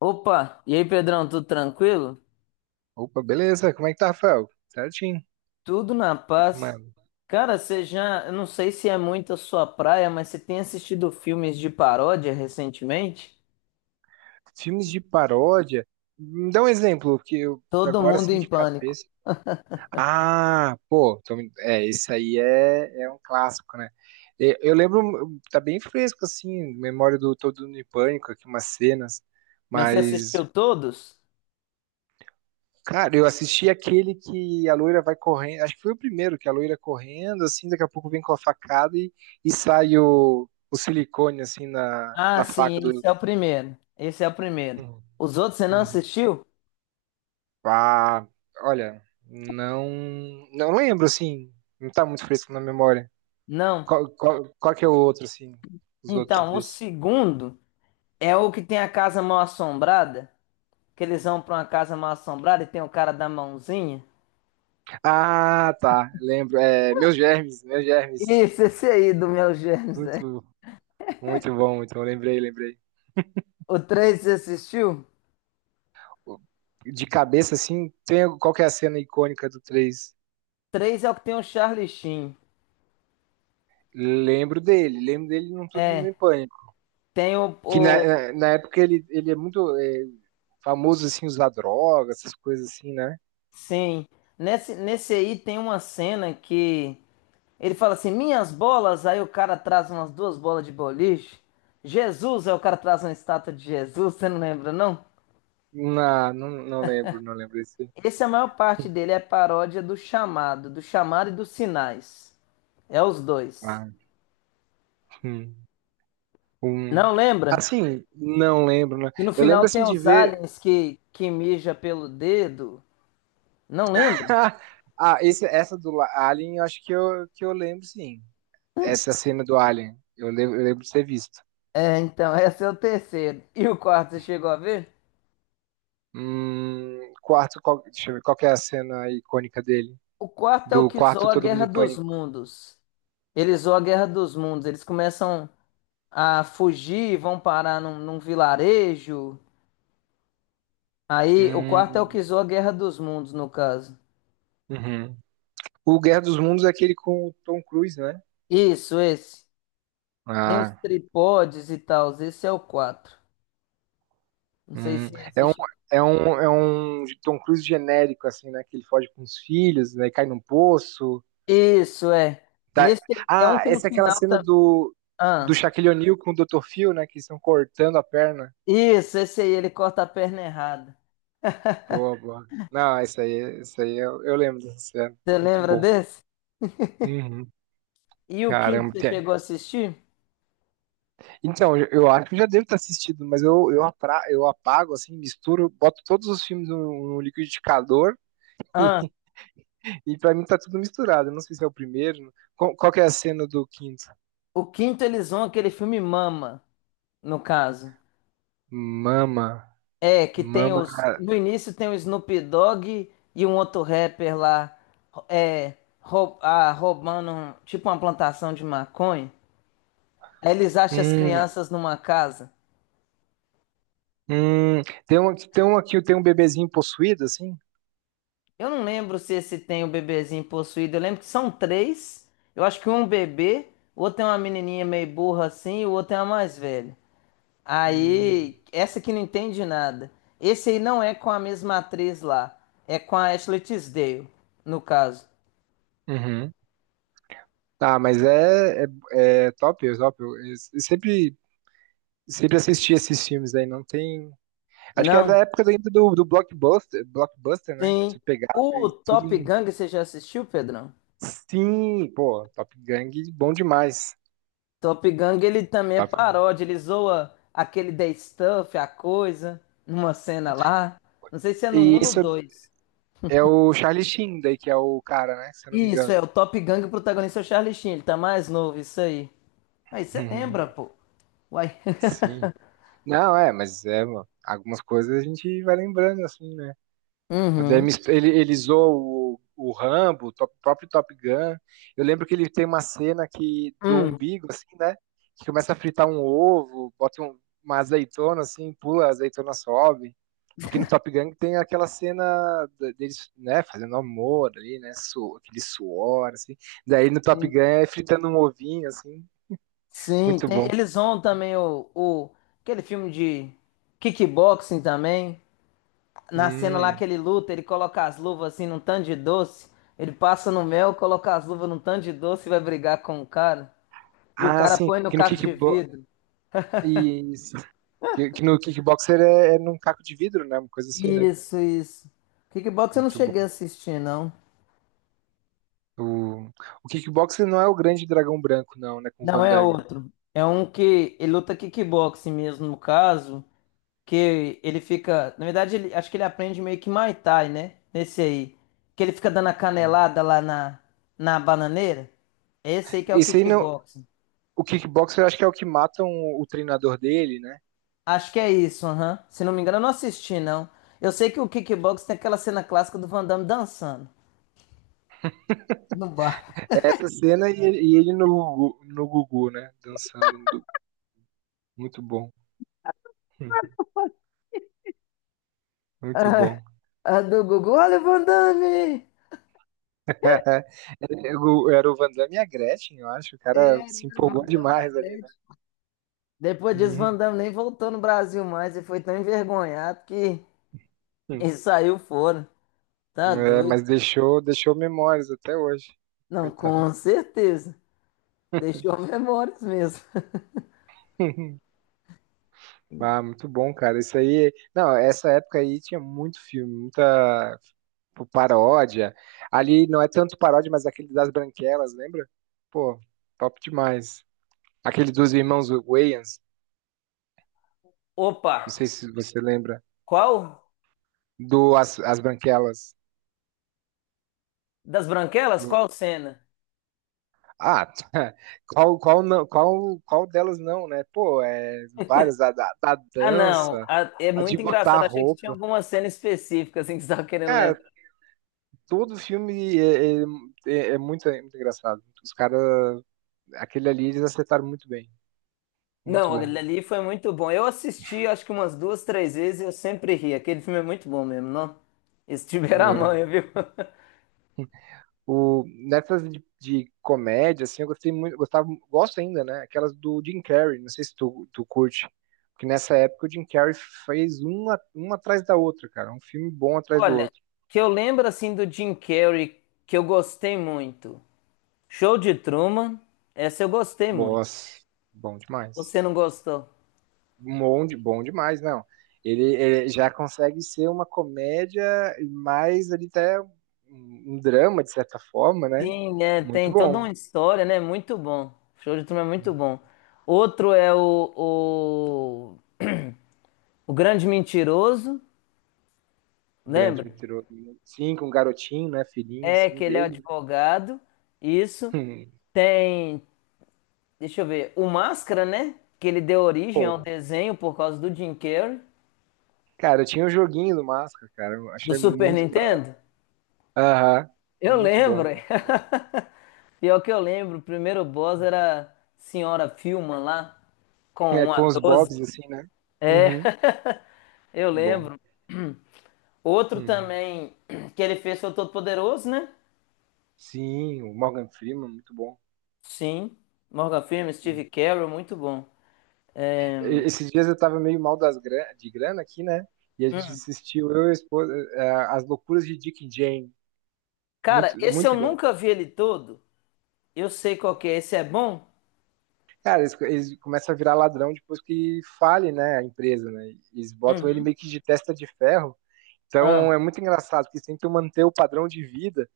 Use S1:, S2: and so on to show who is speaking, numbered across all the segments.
S1: Opa, e aí Pedrão, tudo tranquilo?
S2: Opa, beleza. Como é que tá, Rafael? Certinho.
S1: Tudo na
S2: Fique
S1: paz.
S2: mano.
S1: Cara, eu não sei se é muito a sua praia, mas você tem assistido filmes de paródia recentemente?
S2: Filmes de paródia. Me dá um exemplo, porque eu
S1: Todo
S2: agora
S1: mundo
S2: assim
S1: em
S2: de
S1: pânico.
S2: cabeça. Ah, pô, esse aí é um clássico, né? Eu lembro, tá bem fresco assim, memória do Todo Mundo em Pânico, aqui umas cenas,
S1: Mas você
S2: mas
S1: assistiu todos?
S2: cara, eu assisti aquele que a loira vai correndo, acho que foi o primeiro que a loira correndo assim, daqui a pouco vem com e sai o silicone assim na,
S1: Ah,
S2: na
S1: sim,
S2: faca
S1: esse é o primeiro. Esse é o primeiro.
S2: do
S1: Os outros você não
S2: Uhum.
S1: assistiu?
S2: Ah, olha, não, não lembro, assim. Não tá muito fresco na memória.
S1: Não.
S2: Qual que é o outro, assim? Os outros
S1: Então, o
S2: desse.
S1: segundo é o que tem a casa mal assombrada, que eles vão pra uma casa mal assombrada e tem o cara da mãozinha.
S2: Ah, tá. Lembro. É, meus germes, meus germes.
S1: Isso, esse aí do meu gênio.
S2: Muito, muito bom, muito bom. Lembrei, lembrei.
S1: O 3 você assistiu?
S2: De cabeça, assim, tem qual que é a cena icônica do 3?
S1: Três é o que tem o Charlie Sheen.
S2: Lembro dele num Tudo
S1: É,
S2: em Pânico.
S1: tem o,
S2: Que na,
S1: o-
S2: na na época ele é muito famoso, assim, usar drogas, essas coisas assim, né?
S1: sim. Nesse aí tem uma cena que ele fala assim: "Minhas bolas", aí o cara traz umas duas bolas de boliche. Jesus, aí o cara traz uma estátua de Jesus, você não lembra não?
S2: Não lembro, não lembro esse.
S1: Esse, é a maior parte dele é paródia do chamado, e dos sinais. É os dois.
S2: Ah, hum, hum.
S1: Não lembra?
S2: Assim, não lembro, né?
S1: E no
S2: Eu lembro
S1: final
S2: assim
S1: tem
S2: de
S1: os
S2: ver.
S1: aliens que mija pelo dedo. Não lembra?
S2: Ah, essa do Alien, eu acho que eu lembro, sim. Essa cena do Alien, eu lembro de ter visto.
S1: É, então, esse é o terceiro. E o quarto, você chegou a ver?
S2: Quarto, qual, deixa eu ver, qual que é a cena icônica dele?
S1: O quarto é o
S2: Do
S1: que
S2: quarto
S1: zoa a
S2: Todo Mundo
S1: Guerra
S2: em
S1: dos
S2: Pânico.
S1: Mundos. Eles zoam a Guerra dos Mundos. Eles começam a fugir, vão parar num vilarejo. Aí, o quarto é o que
S2: Hum,
S1: zoa a Guerra dos Mundos, no caso.
S2: uhum. O Guerra dos Mundos é aquele com o Tom Cruise, né?
S1: Isso, esse. Tem os
S2: Ah.
S1: tripodes e tal. Esse é o quatro. Não sei
S2: Hum,
S1: se é
S2: é
S1: esse.
S2: um, é um Tom Cruise genérico, assim, né? Que ele foge com os filhos, né? E cai num poço.
S1: Isso, é.
S2: tá-
S1: Nesse é um
S2: Ah,
S1: que no
S2: essa é aquela
S1: final
S2: cena
S1: também.
S2: do, do
S1: Ah,
S2: Shaquille O'Neal com o Dr. Phil, né? Que estão cortando a perna.
S1: isso, esse aí, ele corta a perna errada.
S2: Boa, boa. Não, isso aí, eu lembro dessa cena.
S1: Você
S2: Muito
S1: lembra
S2: bom.
S1: desse?
S2: Uhum.
S1: E o quinto
S2: Caramba.
S1: você chegou a assistir?
S2: Então, eu acho que eu já devo ter assistido, mas eu apago, assim, misturo, boto todos os filmes no liquidificador
S1: Ah,
S2: e pra mim tá tudo misturado. Eu não sei se é o primeiro. Qual que é a cena do quinto?
S1: o quinto eles vão aquele filme Mama, no caso.
S2: Mama,
S1: É, que tem
S2: mama.
S1: os. No início tem o Snoop Dogg e um outro rapper lá. É. Roubando tipo uma plantação de maconha. Aí eles acham as
S2: Hum,
S1: crianças numa casa.
S2: tem um bebezinho possuído, assim?
S1: Eu não lembro se esse tem o bebezinho possuído. Eu lembro que são três. Eu acho que um é um bebê, o outro é uma menininha meio burra assim, e o outro é uma mais velha.
S2: Hum.
S1: Aí, essa que não entende nada. Esse aí não é com a mesma atriz lá. É com a Ashley Tisdale, no caso.
S2: Uhum. Tá, é top, é top. Sempre assisti esses filmes aí, não tem. Acho que era
S1: Não,
S2: da época ainda do Blockbuster, Blockbuster, né?
S1: sim.
S2: Se pegava
S1: O
S2: e tudo.
S1: Top Gun, você já assistiu, Pedrão?
S2: Sim, pô, Top Gang, bom demais.
S1: Top Gun, ele também é
S2: Top Gang.
S1: paródia. Ele zoa aquele The Stuff, a coisa, numa cena
S2: Né?
S1: lá. Não sei se é no um
S2: E
S1: ou no
S2: esse é o
S1: dois.
S2: é o Charlie Sheen, daí, que é o cara, né? Se eu não me
S1: Isso, é
S2: engano.
S1: o Top Gun, o protagonista é o Charlie Sheen. Ele tá mais novo, isso aí. Aí você lembra, pô. Uai.
S2: Sim. Não, é, mas é, mano, algumas coisas a gente vai lembrando, assim, né? O
S1: Uhum.
S2: Demis, ele zoou o Rambo, o próprio Top Gun. Eu lembro que ele tem uma cena que, do umbigo, assim, né? Que começa a fritar um ovo, bota uma azeitona, assim, pula, a azeitona sobe. Porque no Top Gun tem aquela cena de deles, né, fazendo amor ali, né? Su, aquele suor, assim. Daí no Top Gun
S1: Hum.
S2: é fritando um ovinho, assim.
S1: Sim,
S2: Muito
S1: tem,
S2: bom.
S1: eles vão também o aquele filme de kickboxing também. Na cena lá
S2: Hum.
S1: que ele luta, ele coloca as luvas assim num tanto de doce. Ele passa no mel, coloca as luvas num tanto de doce e vai brigar com o cara. E o
S2: Ah,
S1: cara
S2: sim,
S1: põe no
S2: que no
S1: caco de
S2: kickbox.
S1: vidro.
S2: Que no kickboxer é, é num caco de vidro, né? Uma coisa assim, né?
S1: Isso, isso. Kickboxing eu não
S2: Muito
S1: cheguei a
S2: bom.
S1: assistir, não.
S2: O, o kickboxer não é o grande dragão branco, não, né? Com o
S1: Não,
S2: Van
S1: é
S2: Damme.
S1: outro. É um que ele luta kickboxing mesmo, no caso. Que ele fica. Na verdade, ele, acho que ele aprende meio que Muay Thai, né? Nesse aí. Que ele fica dando a
S2: Hum.
S1: canelada lá na bananeira. Esse aí que é o
S2: Esse aí não.
S1: kickboxing.
S2: O kickboxer eu acho que é o que matam o treinador dele, né?
S1: Acho que é isso, aham. Se não me engano, eu não assisti, não. Eu sei que o kickboxing tem aquela cena clássica do Van Damme dançando. No bar.
S2: É essa cena e, e ele no Gugu, né? Dançando. No Muito bom. Hum, Muito
S1: Ah,
S2: bom.
S1: a do Gugu, olha o Van Damme!
S2: Era o Van Damme e a Gretchen, eu acho. O
S1: É,
S2: cara se
S1: Van
S2: empolgou
S1: Damme e a
S2: demais ali, né?
S1: Gretchen. Depois disso, Van
S2: Uhum.
S1: Damme nem voltou no Brasil mais e foi tão envergonhado que
S2: Hum.
S1: ele saiu fora. Tá
S2: É,
S1: doido.
S2: mas deixou, deixou memórias até hoje.
S1: Não,
S2: Coitado.
S1: com certeza. Deixou memórias mesmo.
S2: Ah, muito bom, cara. Isso aí. Não, essa época aí tinha muito filme, paródia. Ali não é tanto paródia, mas aquele das Branquelas, lembra? Pô, top demais. Aquele dos irmãos Wayans,
S1: Opa,
S2: não sei se você lembra,
S1: qual
S2: do As Branquelas.
S1: das branquelas?
S2: Do-
S1: Qual cena?
S2: Ah, qual delas não, né? Pô, é várias, da
S1: Ah, não,
S2: dança,
S1: é
S2: a de
S1: muito
S2: botar a
S1: engraçado. Achei que tinha
S2: roupa.
S1: alguma cena específica assim que você estava querendo
S2: Cara,
S1: lembrar.
S2: todo filme é é muito engraçado. Os caras aquele ali eles acertaram muito bem. Muito
S1: Não,
S2: bom.
S1: aquele ali foi muito bom. Eu assisti, acho que umas duas, três vezes e eu sempre ri. Aquele filme é muito bom mesmo, não? Esse tiver a manha,
S2: É.
S1: viu?
S2: Nessas de comédia, assim, eu gostei muito, gostava, gosto ainda, né? Aquelas do Jim Carrey, não sei se tu curte. Porque nessa época o Jim Carrey fez uma atrás da outra, cara. Um filme bom atrás do
S1: Olha,
S2: outro.
S1: que eu lembro assim do Jim Carrey que eu gostei muito. Show de Truman, essa eu gostei muito.
S2: Nossa, bom demais.
S1: Você não gostou?
S2: Bom demais, não. Ele já consegue ser uma comédia, mas ele até um drama, de certa forma, né?
S1: Sim, é,
S2: Muito
S1: tem toda
S2: bom.
S1: uma história, né? Muito bom. O show de Truman é muito
S2: Uhum.
S1: bom. Outro é o Grande Mentiroso,
S2: Grande
S1: lembra?
S2: mentiroso. Né? Sim, com um garotinho, né? Filhinho,
S1: É
S2: assim,
S1: que ele é
S2: dele.
S1: advogado, isso. Tem, deixa eu ver, o Máscara, né? Que ele deu origem
S2: Pô,
S1: ao desenho por causa do Jim Carrey,
S2: cara, eu tinha um joguinho do Máscara, cara. Eu
S1: do
S2: achei
S1: Super
S2: muito da hora.
S1: Nintendo.
S2: Aham,
S1: Eu
S2: muito
S1: lembro.
S2: bom, muito bom.
S1: Pior que eu lembro, o primeiro boss era Senhora Filma lá, com
S2: É,
S1: um a
S2: com os
S1: doze.
S2: Bobs, assim, né?
S1: É,
S2: Uhum,
S1: eu
S2: muito bom.
S1: lembro. Outro
S2: Hum.
S1: também que ele fez foi o Todo-Poderoso, né?
S2: Sim, o Morgan Freeman, muito bom.
S1: Sim. Morgan Freeman, Steve
S2: Hum.
S1: Carell, muito bom.
S2: Esses dias eu tava meio de grana aqui, né? E a gente assistiu, eu e a esposa, As Loucuras de Dick e Jane.
S1: Cara, esse eu
S2: Muito bom.
S1: nunca vi ele todo. Eu sei qual que é. Esse é bom?
S2: Cara, eles começam a virar ladrão depois que fale, né, a empresa, né? Eles botam ele
S1: Uhum.
S2: meio que de testa de ferro.
S1: Ah,
S2: Então é muito engraçado, porque eles tentam manter o padrão de vida.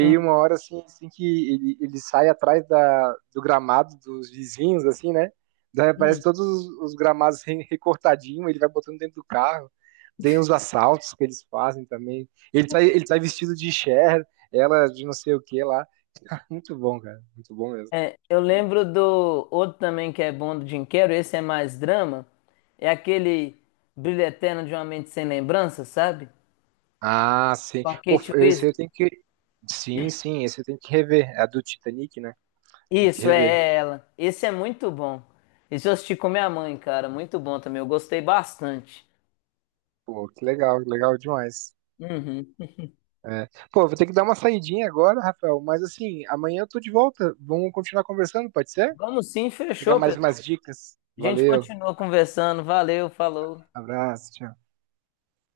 S1: hum.
S2: uma hora assim, assim que ele sai atrás da, do gramado dos vizinhos, assim, né? Daí aparece
S1: Hum.
S2: todos os gramados recortadinho, ele vai botando dentro do carro. Tem os assaltos que eles fazem também. Ele tá vestido de Cher, ela de não sei o que lá. Muito bom, cara. Muito bom mesmo.
S1: É, eu lembro do outro também que é bom do Jim Carrey. Esse é mais drama. É aquele Brilho Eterno de uma Mente Sem Lembrança, sabe?
S2: Ah, sim.
S1: Com a
S2: Pô,
S1: Kate
S2: eu, esse eu
S1: Winslet.
S2: tenho que, sim, sim, esse tem que rever. É a do Titanic, né? Tem que
S1: Isso,
S2: rever.
S1: é ela. Esse é muito bom. Esse eu assisti com minha mãe, cara. Muito bom também. Eu gostei bastante.
S2: Pô, que legal, legal demais.
S1: Uhum.
S2: É. Pô, vou ter que dar uma saidinha agora, Rafael, mas assim, amanhã eu tô de volta. Vamos continuar conversando, pode ser?
S1: Vamos sim,
S2: Pegar
S1: fechou,
S2: mais
S1: Pedrão.
S2: umas dicas.
S1: A gente
S2: Valeu,
S1: continua conversando. Valeu, falou.
S2: abraço, tchau.